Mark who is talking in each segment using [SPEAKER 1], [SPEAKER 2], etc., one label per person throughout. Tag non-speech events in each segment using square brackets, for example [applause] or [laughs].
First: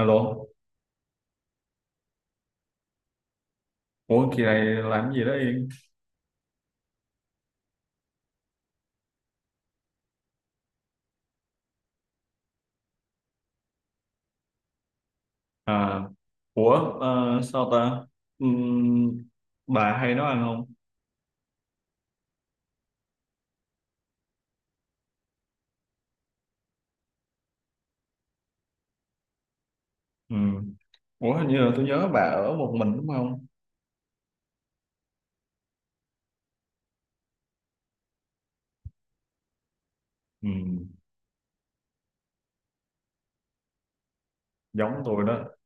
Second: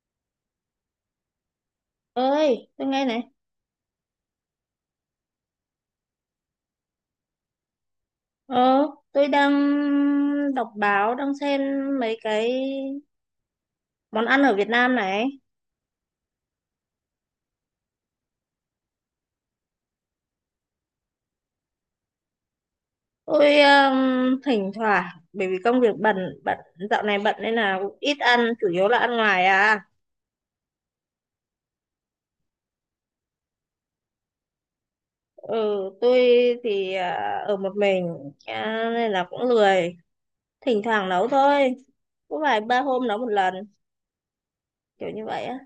[SPEAKER 1] Alo,
[SPEAKER 2] Ơi tôi nghe này.
[SPEAKER 1] ủa kỳ này làm gì đó Yên?
[SPEAKER 2] Ờ, tôi đang đọc báo, đang xem mấy cái món ăn ở Việt Nam này.
[SPEAKER 1] À, ủa, sao ta? Ừm, bà hay nấu ăn không?
[SPEAKER 2] Tôi thỉnh thoảng, bởi vì công việc bận, bận dạo này bận nên là cũng ít ăn, chủ yếu là ăn ngoài à.
[SPEAKER 1] Ừm, Ủa hình như là tôi nhớ bà ở một mình đúng không?
[SPEAKER 2] Ừ, tôi thì ở một mình, à, nên là cũng lười, thỉnh
[SPEAKER 1] Ừm.
[SPEAKER 2] thoảng nấu thôi, có vài ba hôm nấu một lần,
[SPEAKER 1] Giống
[SPEAKER 2] kiểu
[SPEAKER 1] tôi
[SPEAKER 2] như
[SPEAKER 1] đó,
[SPEAKER 2] vậy á.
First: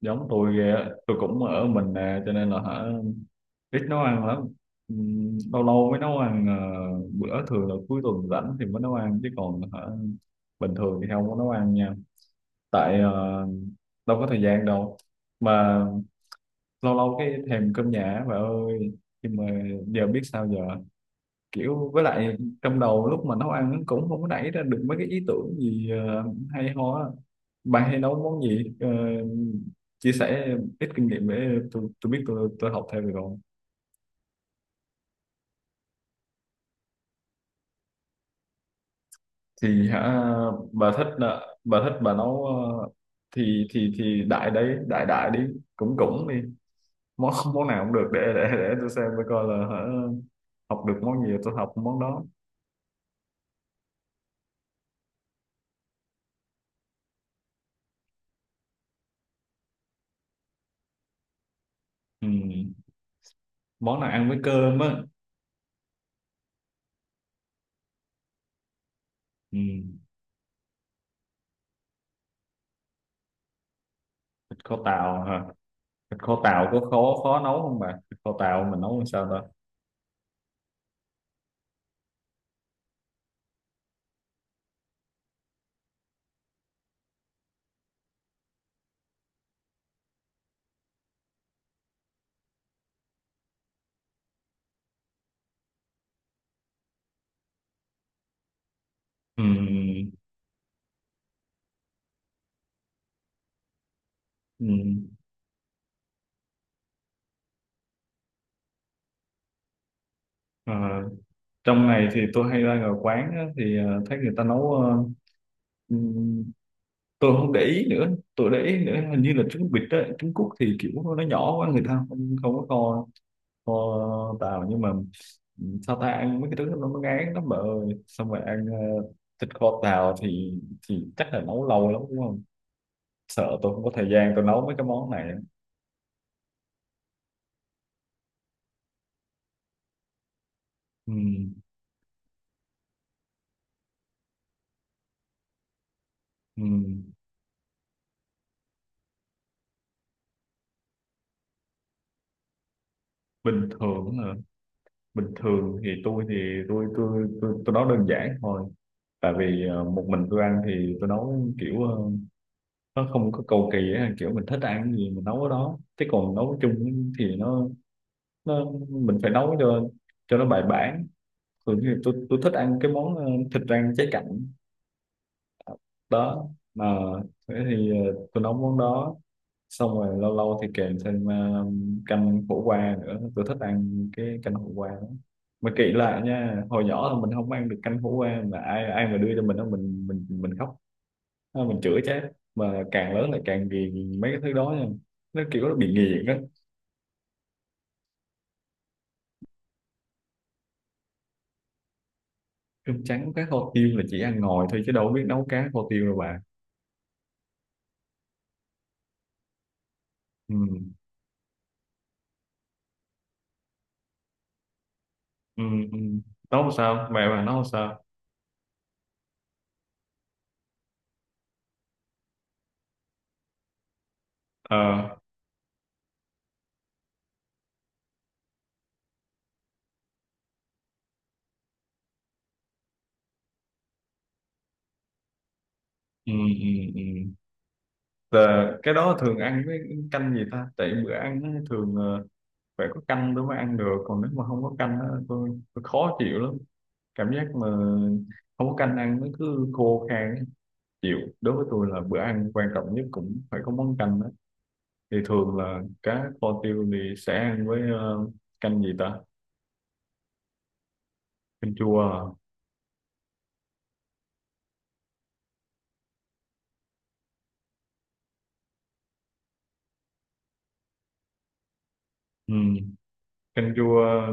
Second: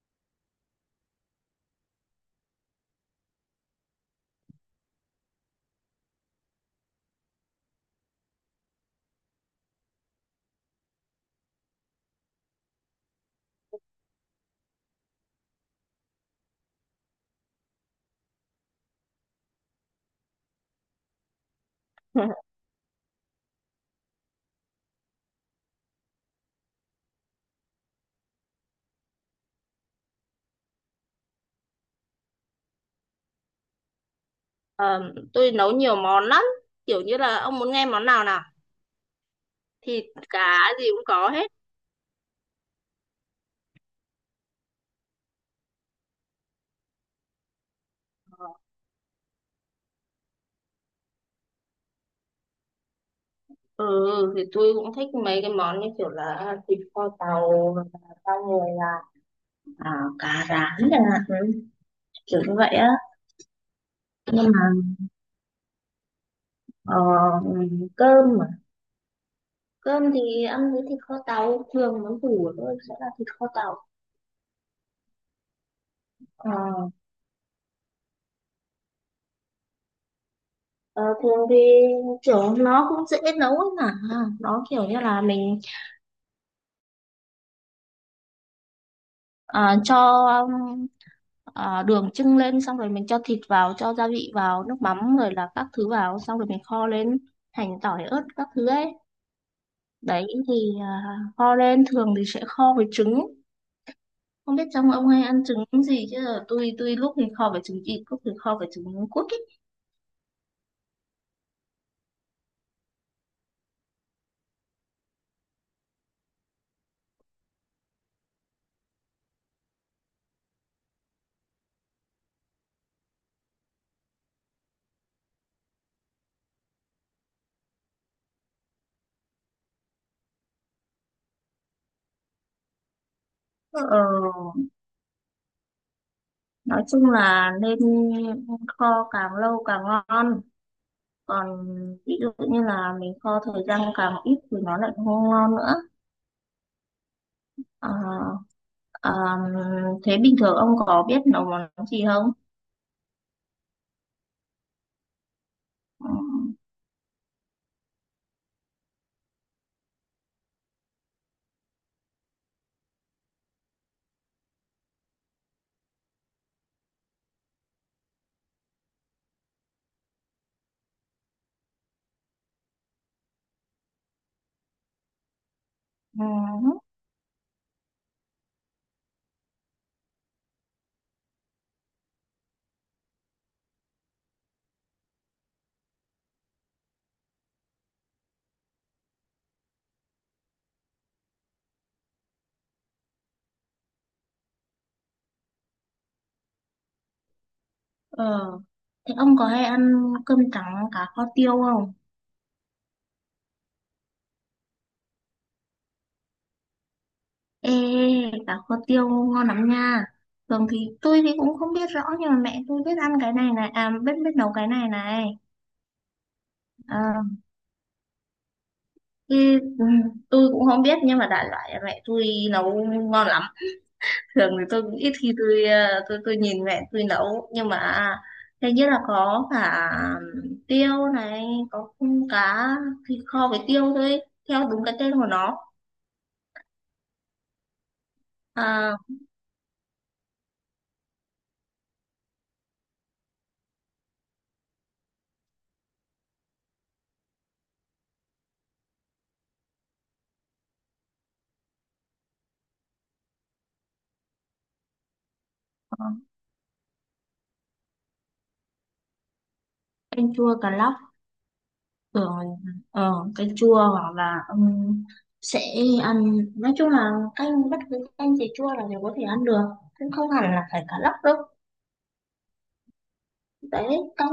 [SPEAKER 1] giống tôi ghê á. Tôi cũng ở mình nè, cho nên là hả ít nấu ăn lắm. Lâu lâu mới nấu ăn, bữa thường là cuối tuần rảnh thì mới nấu ăn, chứ còn hả bình thường thì không có nấu ăn nha. Tại đâu có thời gian đâu. Mà lâu lâu cái thèm cơm nhà bà ơi, nhưng mà giờ biết sao giờ, kiểu với lại
[SPEAKER 2] [laughs]
[SPEAKER 1] trong đầu lúc mà nấu ăn nó cũng không có nảy ra được mấy cái ý tưởng gì hay ho á. Bạn hay nấu món gì? Ờ, Chia sẻ ít kinh nghiệm để tôi biết, tôi học theo được không?
[SPEAKER 2] Ờ, tôi nấu nhiều món lắm, kiểu như là ông muốn nghe món nào nào?
[SPEAKER 1] Thì
[SPEAKER 2] Thịt
[SPEAKER 1] hả
[SPEAKER 2] cá gì
[SPEAKER 1] bà
[SPEAKER 2] cũng
[SPEAKER 1] thích,
[SPEAKER 2] có hết.
[SPEAKER 1] bà thích bà nấu, thì đại đấy đại đại đi, cũng cũng đi, món món nào cũng được, để tôi xem tôi coi là hả học được món gì tôi học món đó.
[SPEAKER 2] Ừ, thì tôi cũng thích mấy cái món như kiểu là thịt kho tàu hoặc là rau người là, à, cá rán chẳng hạn, ừ,
[SPEAKER 1] Ừ.
[SPEAKER 2] kiểu như vậy á.
[SPEAKER 1] Món nào ăn với
[SPEAKER 2] Nhưng mà
[SPEAKER 1] cơm á?
[SPEAKER 2] ờ, cơm mà,
[SPEAKER 1] Ừ.
[SPEAKER 2] cơm thì ăn với thịt kho tàu, thường món củ của tôi sẽ là thịt kho tàu.
[SPEAKER 1] Thịt kho tàu hả? Thịt kho
[SPEAKER 2] Ờ,
[SPEAKER 1] tàu có khó khó nấu không bà? Thịt kho tàu mình nấu làm sao ta?
[SPEAKER 2] ờ, thường thì kiểu nó cũng dễ nấu ấy mà, nó kiểu như là mình, à, cho, um, à, đường chưng lên, xong rồi mình cho thịt vào, cho gia vị vào, nước mắm rồi là các thứ vào, xong rồi mình kho lên, hành tỏi ớt các thứ ấy.
[SPEAKER 1] Ừ.
[SPEAKER 2] Đấy thì à, kho lên thường thì sẽ kho với trứng. Không biết
[SPEAKER 1] Ừ.
[SPEAKER 2] trong ông hay ăn trứng gì chứ là tôi lúc thì kho với trứng vịt, lúc thì kho với trứng cút ấy.
[SPEAKER 1] Ờ, trong này thì tôi hay ra ngoài quán á, thì thấy người ta nấu, ừ, tôi không để ý nữa, tôi để ý nữa hình như là trứng vịt á trứng cút thì kiểu nó nhỏ quá người ta không không có kho, kho tàu nhưng mà, sao ta, ăn mấy cái thứ nó ngán lắm bà ơi, xong rồi ăn thịt kho tàu thì chắc là nấu lâu lắm đúng không, sợ tôi không có
[SPEAKER 2] Ờ,
[SPEAKER 1] thời gian tôi nấu mấy cái món này.
[SPEAKER 2] nói chung là nên kho càng lâu càng ngon,
[SPEAKER 1] Ừ.
[SPEAKER 2] còn ví dụ như là mình kho thời gian càng ít thì nó lại không ngon nữa.
[SPEAKER 1] Ừ.
[SPEAKER 2] Ờ, ờ, thế bình thường ông có biết nấu món gì không?
[SPEAKER 1] Bình thường hả? Bình thường thì tôi nấu đơn giản thôi, tại vì một mình tôi ăn thì tôi nấu kiểu nó không có cầu kỳ á, kiểu mình thích ăn cái gì mình nấu cái đó, chứ còn nấu chung thì nó mình phải nấu cho nó bài bản. Thường thì tôi thích ăn cái món thịt rang cháy cạnh
[SPEAKER 2] Ừ.
[SPEAKER 1] đó, mà thế thì tôi nấu món đó, xong rồi lâu lâu thì kèm thêm canh khổ qua nữa, tôi thích ăn cái canh khổ qua lắm. Mà kỹ lại nha, hồi nhỏ là mình không ăn được canh khổ qua mà ai ai mà đưa cho mình đó mình khóc. Ờ, mình chửi chết mà càng lớn lại càng ghiền mấy cái thứ đó nha, nó kiểu nó bị nghiện á.
[SPEAKER 2] Ờ. Thế ông có hay ăn cơm trắng cá kho tiêu không?
[SPEAKER 1] Cơm trắng cá kho tiêu là chỉ ăn ngồi thôi chứ đâu biết nấu cá kho tiêu đâu bà.
[SPEAKER 2] Ê, cá kho tiêu ngon lắm nha.
[SPEAKER 1] Ừ.
[SPEAKER 2] Thường thì tôi thì cũng không biết rõ, nhưng mà mẹ tôi biết ăn cái này này, à biết, biết nấu cái này này.
[SPEAKER 1] Ừ. Ừ. Nấu làm sao,
[SPEAKER 2] À,
[SPEAKER 1] mẹ bà nấu làm sao?
[SPEAKER 2] thì, ừ, tôi cũng không biết, nhưng mà đại loại là mẹ tôi nấu ngon lắm. Thường thì tôi cũng ít
[SPEAKER 1] Ờ.
[SPEAKER 2] khi tôi ờ, tôi nhìn mẹ tôi nấu, nhưng mà thế nhất là có cả tiêu này, có cung cá, thịt kho với tiêu thôi, theo đúng cái tên của nó.
[SPEAKER 1] Ừ. Ừ. Ừ. Là cái
[SPEAKER 2] À,
[SPEAKER 1] đó thường ăn với canh gì ta? Tại bữa ăn nó thường phải có canh tôi mới ăn được, còn nếu mà không có canh á, tôi khó chịu lắm. Cảm giác mà không có canh ăn nó cứ khô khan á. Chịu, đối với tôi là bữa ăn quan trọng nhất cũng phải có món canh đó. Thì thường là
[SPEAKER 2] có
[SPEAKER 1] cá kho tiêu thì sẽ ăn với canh gì ta?
[SPEAKER 2] canh chua cà lóc,
[SPEAKER 1] Canh chua à?
[SPEAKER 2] rồi ờ, canh chua hoặc là sẽ ăn, nói chung là canh bất cứ canh gì chua là đều có thể ăn được, cũng không hẳn là phải cà lóc đâu.
[SPEAKER 1] Ừ. Canh
[SPEAKER 2] Đấy,
[SPEAKER 1] chua.
[SPEAKER 2] canh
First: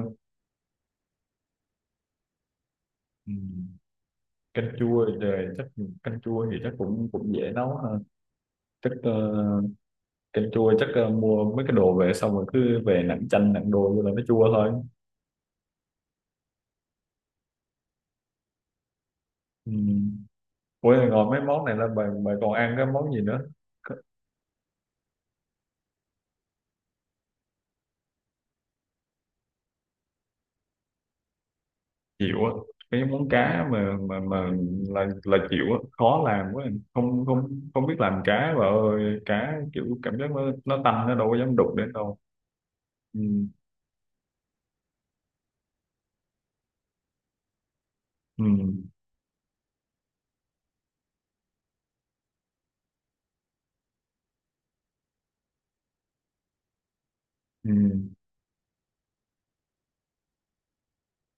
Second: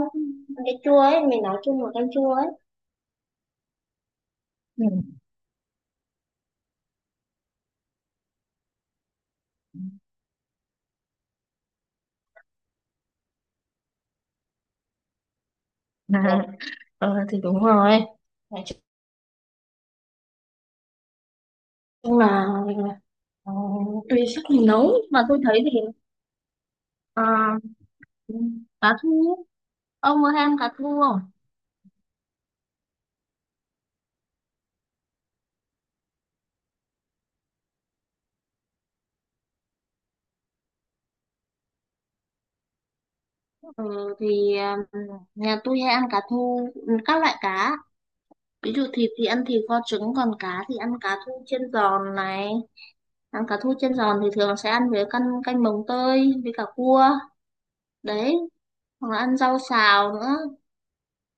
[SPEAKER 2] cái chua ấy, mình nói chung là canh chua ấy.
[SPEAKER 1] Ừ. canh chua
[SPEAKER 2] Ừ.
[SPEAKER 1] thì chắc Canh chua thì chắc cũng cũng dễ nấu ha, chắc canh chua chắc mua mấy cái đồ về xong rồi cứ về nặn chanh nặn đồ vô là nó chua thôi.
[SPEAKER 2] [laughs] À, ờ thì đúng rồi. Nói
[SPEAKER 1] Ừ. Ủa ngồi mấy món này là bà,
[SPEAKER 2] nhưng
[SPEAKER 1] bà còn
[SPEAKER 2] mà
[SPEAKER 1] ăn cái món gì nữa?
[SPEAKER 2] ờ,
[SPEAKER 1] C-
[SPEAKER 2] tùy sức mình nấu mà tôi thấy thì ờ, cá thu, ông có hay ăn cá thu không?
[SPEAKER 1] Chịu á, cái món cá mà là chịu á, khó làm quá, không không không biết làm cá bà ơi, cá kiểu cảm giác nó tanh nó đâu có dám đụng đến đâu. Ừ.
[SPEAKER 2] Ừ, thì ờ, nhà tôi hay ăn cá thu, các loại cá,
[SPEAKER 1] Ừ.
[SPEAKER 2] ví dụ thịt thì ăn thịt kho trứng, còn cá thì ăn cá thu chiên giòn này. Ăn cá thu chiên giòn thì thường sẽ ăn với canh, canh mồng tơi với cả cua.
[SPEAKER 1] Ừ.
[SPEAKER 2] Đấy, hoặc là ăn rau xào nữa.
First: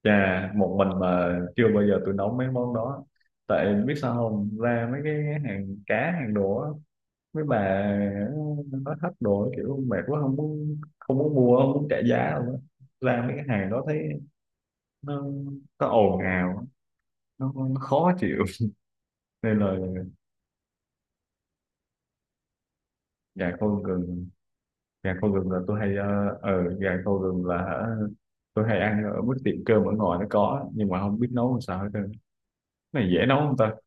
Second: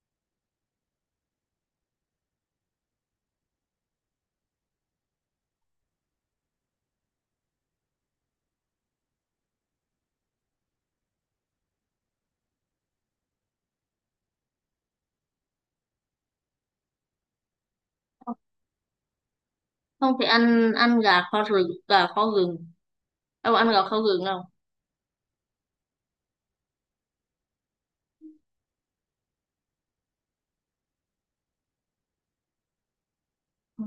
[SPEAKER 1] Chà, một mình mà chưa bao giờ tôi nấu mấy món đó. Tại biết sao không, ra mấy cái hàng cá hàng đồ á, mấy bà nó thách đồ kiểu mệt quá không muốn mua, không muốn trả giá đâu á. Ra mấy cái hàng đó thấy nó có ồn ào, nó khó chịu nên là.
[SPEAKER 2] Không thì ăn, ăn gà kho rừng, gà kho gừng.
[SPEAKER 1] gà
[SPEAKER 2] Ông
[SPEAKER 1] kho
[SPEAKER 2] ăn gà kho gừng
[SPEAKER 1] gừng
[SPEAKER 2] không?
[SPEAKER 1] Gà kho gừng là tôi hay gà kho gừng là hả, tôi hay ăn ở mức tiệm cơm ở ngoài nó có, nhưng mà không biết nấu làm sao hết trơn. Cái này dễ nấu không ta?
[SPEAKER 2] Ừ.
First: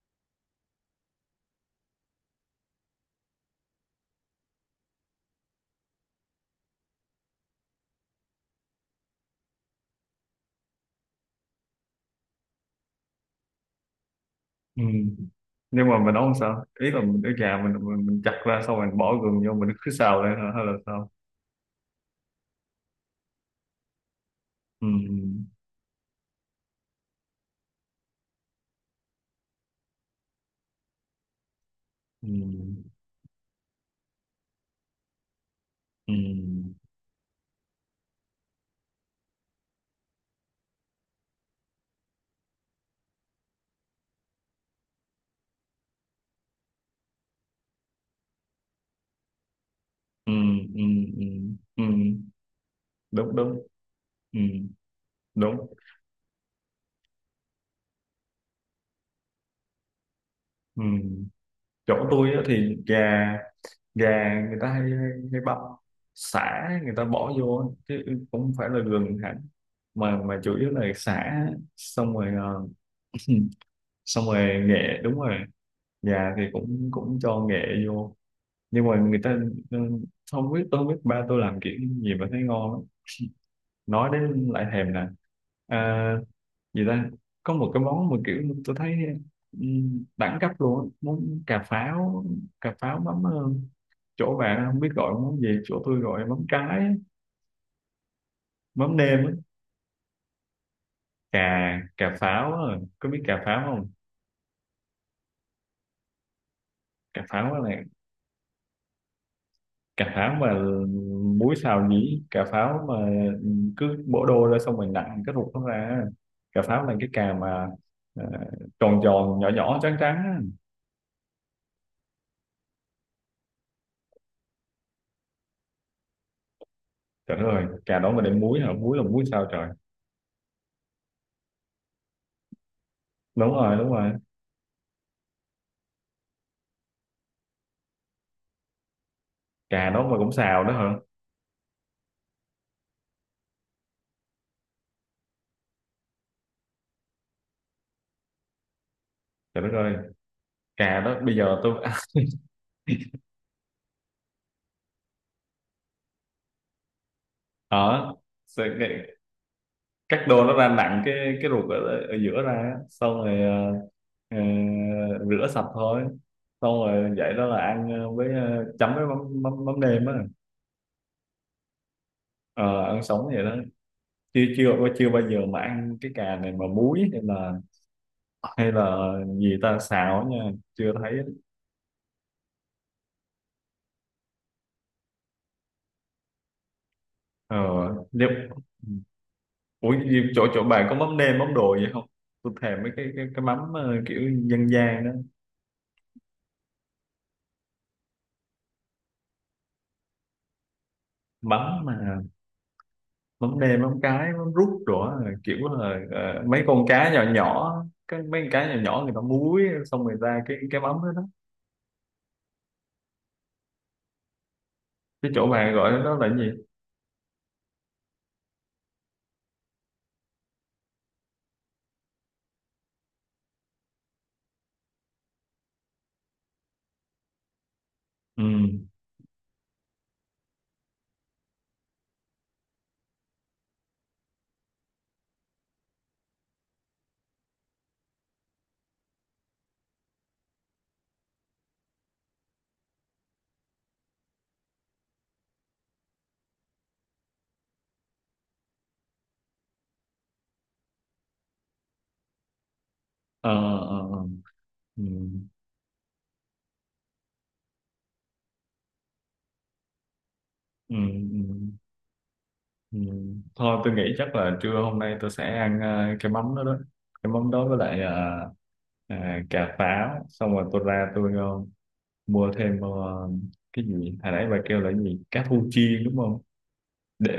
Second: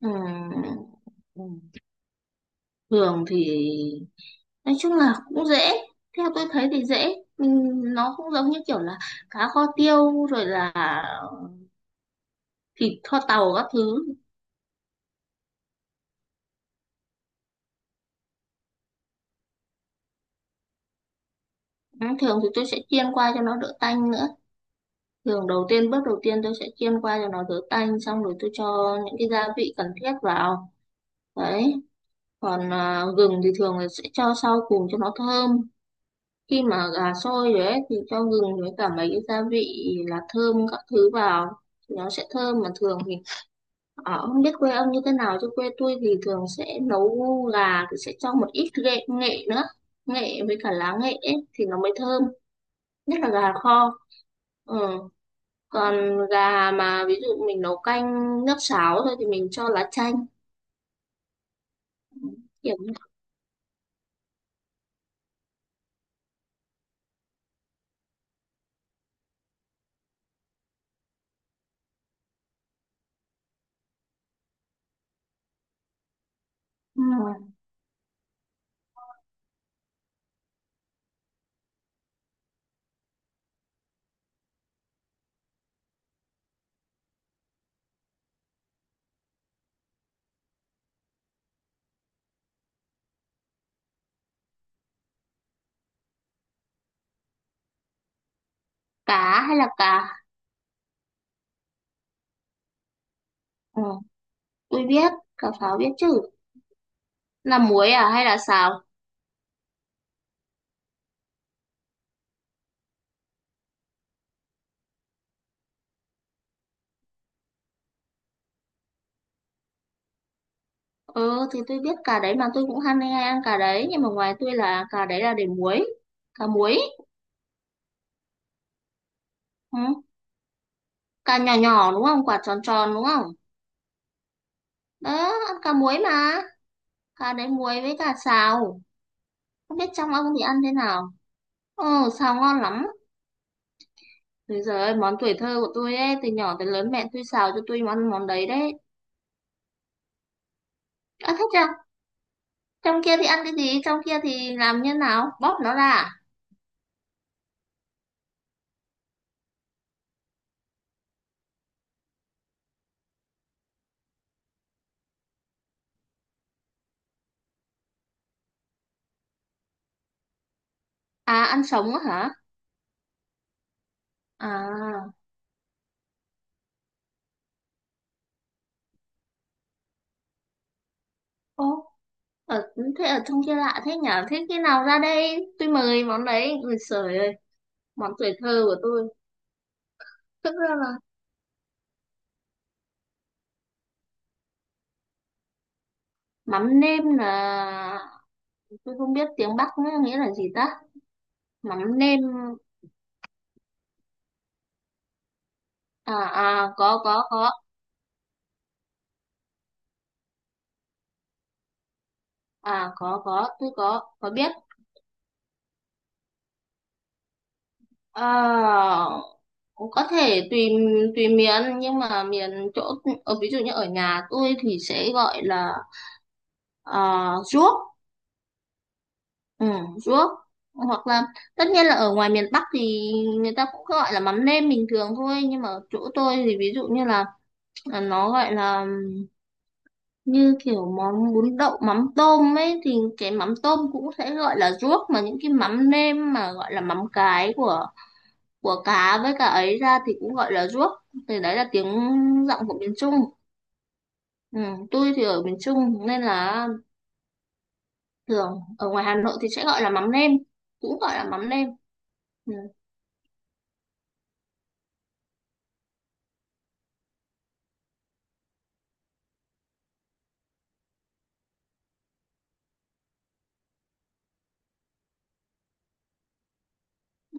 [SPEAKER 2] Ừ. Ừ. Thường thì nói chung là cũng dễ, theo tôi thấy thì dễ, mình nó cũng giống như kiểu là cá kho tiêu rồi là thịt kho tàu các thứ.
[SPEAKER 1] Ừ. Nhưng mà mình nấu làm sao, ý là mình cái gà mình chặt ra xong rồi mình bỏ gừng vô mình cứ xào lên hả? Hay là sao?
[SPEAKER 2] Ừ, thường thì tôi sẽ chiên qua cho nó đỡ tanh nữa.
[SPEAKER 1] Ừ.
[SPEAKER 2] Thường đầu tiên, bước đầu tiên tôi sẽ chiên qua cho nó đỡ tanh, xong rồi tôi cho những cái gia vị cần thiết vào. Đấy,
[SPEAKER 1] Ừ.
[SPEAKER 2] còn à, gừng thì thường là sẽ cho sau cùng cho nó thơm.
[SPEAKER 1] Ừ.
[SPEAKER 2] Khi mà gà sôi rồi ấy, thì cho gừng với cả mấy cái gia vị là thơm các thứ vào, thì nó sẽ thơm. Mà thường thì ở, không biết quê ông như thế nào chứ quê tôi thì thường sẽ nấu gà thì sẽ cho một ít nghệ, nữa,
[SPEAKER 1] Ừ.
[SPEAKER 2] nghệ với cả
[SPEAKER 1] Ừ.
[SPEAKER 2] lá nghệ
[SPEAKER 1] Ừ.
[SPEAKER 2] ấy, thì nó
[SPEAKER 1] Ừ. Ừ.
[SPEAKER 2] mới thơm. Nhất là
[SPEAKER 1] Đúng
[SPEAKER 2] gà
[SPEAKER 1] đúng.
[SPEAKER 2] kho.
[SPEAKER 1] Ừ.
[SPEAKER 2] Ừ.
[SPEAKER 1] Đúng.
[SPEAKER 2] Còn gà mà ví dụ mình nấu canh nước sáo thôi thì mình cho lá chanh.
[SPEAKER 1] Ừ. Chỗ tôi
[SPEAKER 2] Ừ,
[SPEAKER 1] á thì
[SPEAKER 2] kiểu như,
[SPEAKER 1] gà gà người ta hay hay hay băm sả người ta bỏ vô á, chứ cũng không phải là gừng hẳn, mà chủ yếu là sả, xong rồi [clears throat] xong rồi nghệ đúng rồi, gà thì cũng
[SPEAKER 2] ừ,
[SPEAKER 1] cũng cho nghệ vô, nhưng mà người ta ờ, không biết, tôi không biết ba tôi làm kiểu gì mà thấy ngon lắm, nói đến lại thèm nè. À, gì ta, có một cái món mà kiểu tôi thấy đẳng cấp luôn á. Món cà pháo, cà pháo mắm chỗ bạn không biết gọi món gì, chỗ tôi gọi mắm cái á, mắm nêm á.
[SPEAKER 2] cá hay là cá,
[SPEAKER 1] Cà cà pháo á. Có biết cà pháo
[SPEAKER 2] ừ.
[SPEAKER 1] không?
[SPEAKER 2] Tôi biết cà pháo, biết chứ.
[SPEAKER 1] Cà
[SPEAKER 2] Là
[SPEAKER 1] pháo là,
[SPEAKER 2] muối à hay là xào?
[SPEAKER 1] cà pháo mà muối xào nhĩ, cà pháo mà cứ bổ đôi ra xong mình nặn cái ruột nó ra á. Cà pháo là cái cà mà ờ, tròn tròn nhỏ nhỏ trắng trắng á.
[SPEAKER 2] Ừ thì tôi biết cà đấy mà, tôi cũng ham hay ăn cà đấy, nhưng mà ngoài tôi là cà đấy là để muối, cà muối.
[SPEAKER 1] Trời đất ơi, cà đó mà đem muối hả? Muối là muối sao trời?
[SPEAKER 2] Ừ. Cà nhỏ nhỏ đúng không, quả tròn tròn đúng không?
[SPEAKER 1] Đúng rồi, đúng rồi.
[SPEAKER 2] Đó, ăn cà muối mà, cà đấy muối với cà xào. Không
[SPEAKER 1] Cà
[SPEAKER 2] biết
[SPEAKER 1] đó
[SPEAKER 2] trong
[SPEAKER 1] mà
[SPEAKER 2] ông
[SPEAKER 1] cũng
[SPEAKER 2] thì ăn
[SPEAKER 1] xào đó
[SPEAKER 2] thế
[SPEAKER 1] hả?
[SPEAKER 2] nào? Ừ, xào ngon lắm. Thế giờ ơi, món tuổi thơ của tôi ấy, từ nhỏ tới lớn mẹ tôi xào cho tôi món, đấy đấy.
[SPEAKER 1] Trời đất ơi, cà đó
[SPEAKER 2] À,
[SPEAKER 1] bây
[SPEAKER 2] thích
[SPEAKER 1] giờ
[SPEAKER 2] chưa?
[SPEAKER 1] tôi
[SPEAKER 2] Trong kia thì ăn cái gì, trong kia thì làm như nào, bóp nó ra à?
[SPEAKER 1] [laughs] ở sẽ- cái- cắt đôi nó ra, nặng cái ruột ở giữa ra á. Xong rồi ờ, rửa sạch thôi. Xong rồi vậy đó là ăn với chấm với mắm mắm, mắm nêm á.
[SPEAKER 2] À, ăn sống á hả?
[SPEAKER 1] Ờ, ăn sống vậy đó. Chưa chưa chưa
[SPEAKER 2] À,
[SPEAKER 1] bao giờ mà ăn cái cà này mà muối, hay là hay là gì ta xào á nha, chưa thấy.
[SPEAKER 2] ô, ở, thế ở trong kia lạ thế nhở. Thế khi nào ra đây tôi mời món đấy, người sởi ơi,
[SPEAKER 1] Ờ,
[SPEAKER 2] món tuổi
[SPEAKER 1] nếu-
[SPEAKER 2] thơ của tôi.
[SPEAKER 1] Chỗ
[SPEAKER 2] Tức
[SPEAKER 1] chỗ
[SPEAKER 2] ra
[SPEAKER 1] bạn có
[SPEAKER 2] là
[SPEAKER 1] mắm nêm mắm đồ gì không? Tôi thèm mấy cái mắm kiểu dân gian đó,
[SPEAKER 2] mắm nêm là, tôi không biết tiếng Bắc nữa, nghĩa là gì ta?
[SPEAKER 1] mắm
[SPEAKER 2] Mắm nêm.
[SPEAKER 1] mà mắm nêm mắm cái mắm rút rồi á, kiểu là
[SPEAKER 2] À,
[SPEAKER 1] mấy con
[SPEAKER 2] có
[SPEAKER 1] cá
[SPEAKER 2] có
[SPEAKER 1] nhỏ
[SPEAKER 2] có
[SPEAKER 1] nhỏ, cái mấy con cá nhỏ nhỏ người ta muối xong rồi ra cái mắm đó đó.
[SPEAKER 2] À có tôi có biết.
[SPEAKER 1] Cái chỗ bạn gọi đó là cái gì?
[SPEAKER 2] À, có thể tùy, miền, nhưng mà miền chỗ ở, ví dụ như ở nhà tôi thì sẽ gọi là, à, ruốc.
[SPEAKER 1] Ừ.
[SPEAKER 2] Ừ, ruốc, hoặc là, tất nhiên là ở ngoài miền Bắc thì người ta cũng gọi là mắm nêm bình thường thôi, nhưng mà ở chỗ tôi thì ví dụ như là, nó gọi là, như kiểu món bún đậu mắm tôm ấy, thì cái mắm tôm cũng sẽ gọi là ruốc, mà những cái mắm nêm mà gọi là mắm cái của, cá với cả ấy ra thì cũng gọi là ruốc. Thì đấy là tiếng, giọng của miền Trung.
[SPEAKER 1] Ờ ờ ờ.
[SPEAKER 2] Ừ,
[SPEAKER 1] Ừ.
[SPEAKER 2] tôi thì ở miền Trung nên là thường ở ngoài Hà Nội thì sẽ gọi là mắm nêm,
[SPEAKER 1] Ừ.
[SPEAKER 2] cũng gọi là mắm nêm.
[SPEAKER 1] Ừ.
[SPEAKER 2] Ừ.
[SPEAKER 1] Ừ. Thôi tôi nghĩ chắc là trưa hôm nay tôi sẽ ăn cái mắm đó đó. Cái mắm đó với lại à, cà pháo, xong rồi tôi ra tôi mua thêm cái gì hồi nãy bà kêu là cái gì, cá thu chiên đúng không,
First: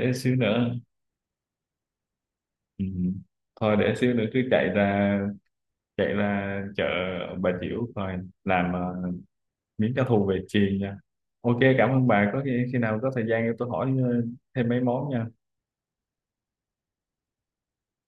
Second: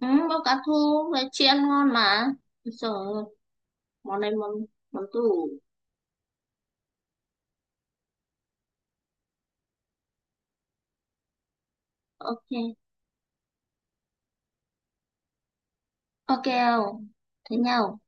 [SPEAKER 2] Ừ,
[SPEAKER 1] xíu
[SPEAKER 2] có cá
[SPEAKER 1] nữa.
[SPEAKER 2] thu với chị ăn ngon mà.
[SPEAKER 1] Ừ.
[SPEAKER 2] Rồi,
[SPEAKER 1] Thôi để xíu
[SPEAKER 2] món
[SPEAKER 1] nữa
[SPEAKER 2] này
[SPEAKER 1] cứ
[SPEAKER 2] món,
[SPEAKER 1] chạy ra
[SPEAKER 2] tủ.
[SPEAKER 1] chạy ra chợ Bà Chiểu coi làm miếng cá thu về chiên nha. OK, cảm ơn bà, khi
[SPEAKER 2] Ok.
[SPEAKER 1] nào có thời gian tôi hỏi thêm mấy món nha.
[SPEAKER 2] Ok không? Thế nhau.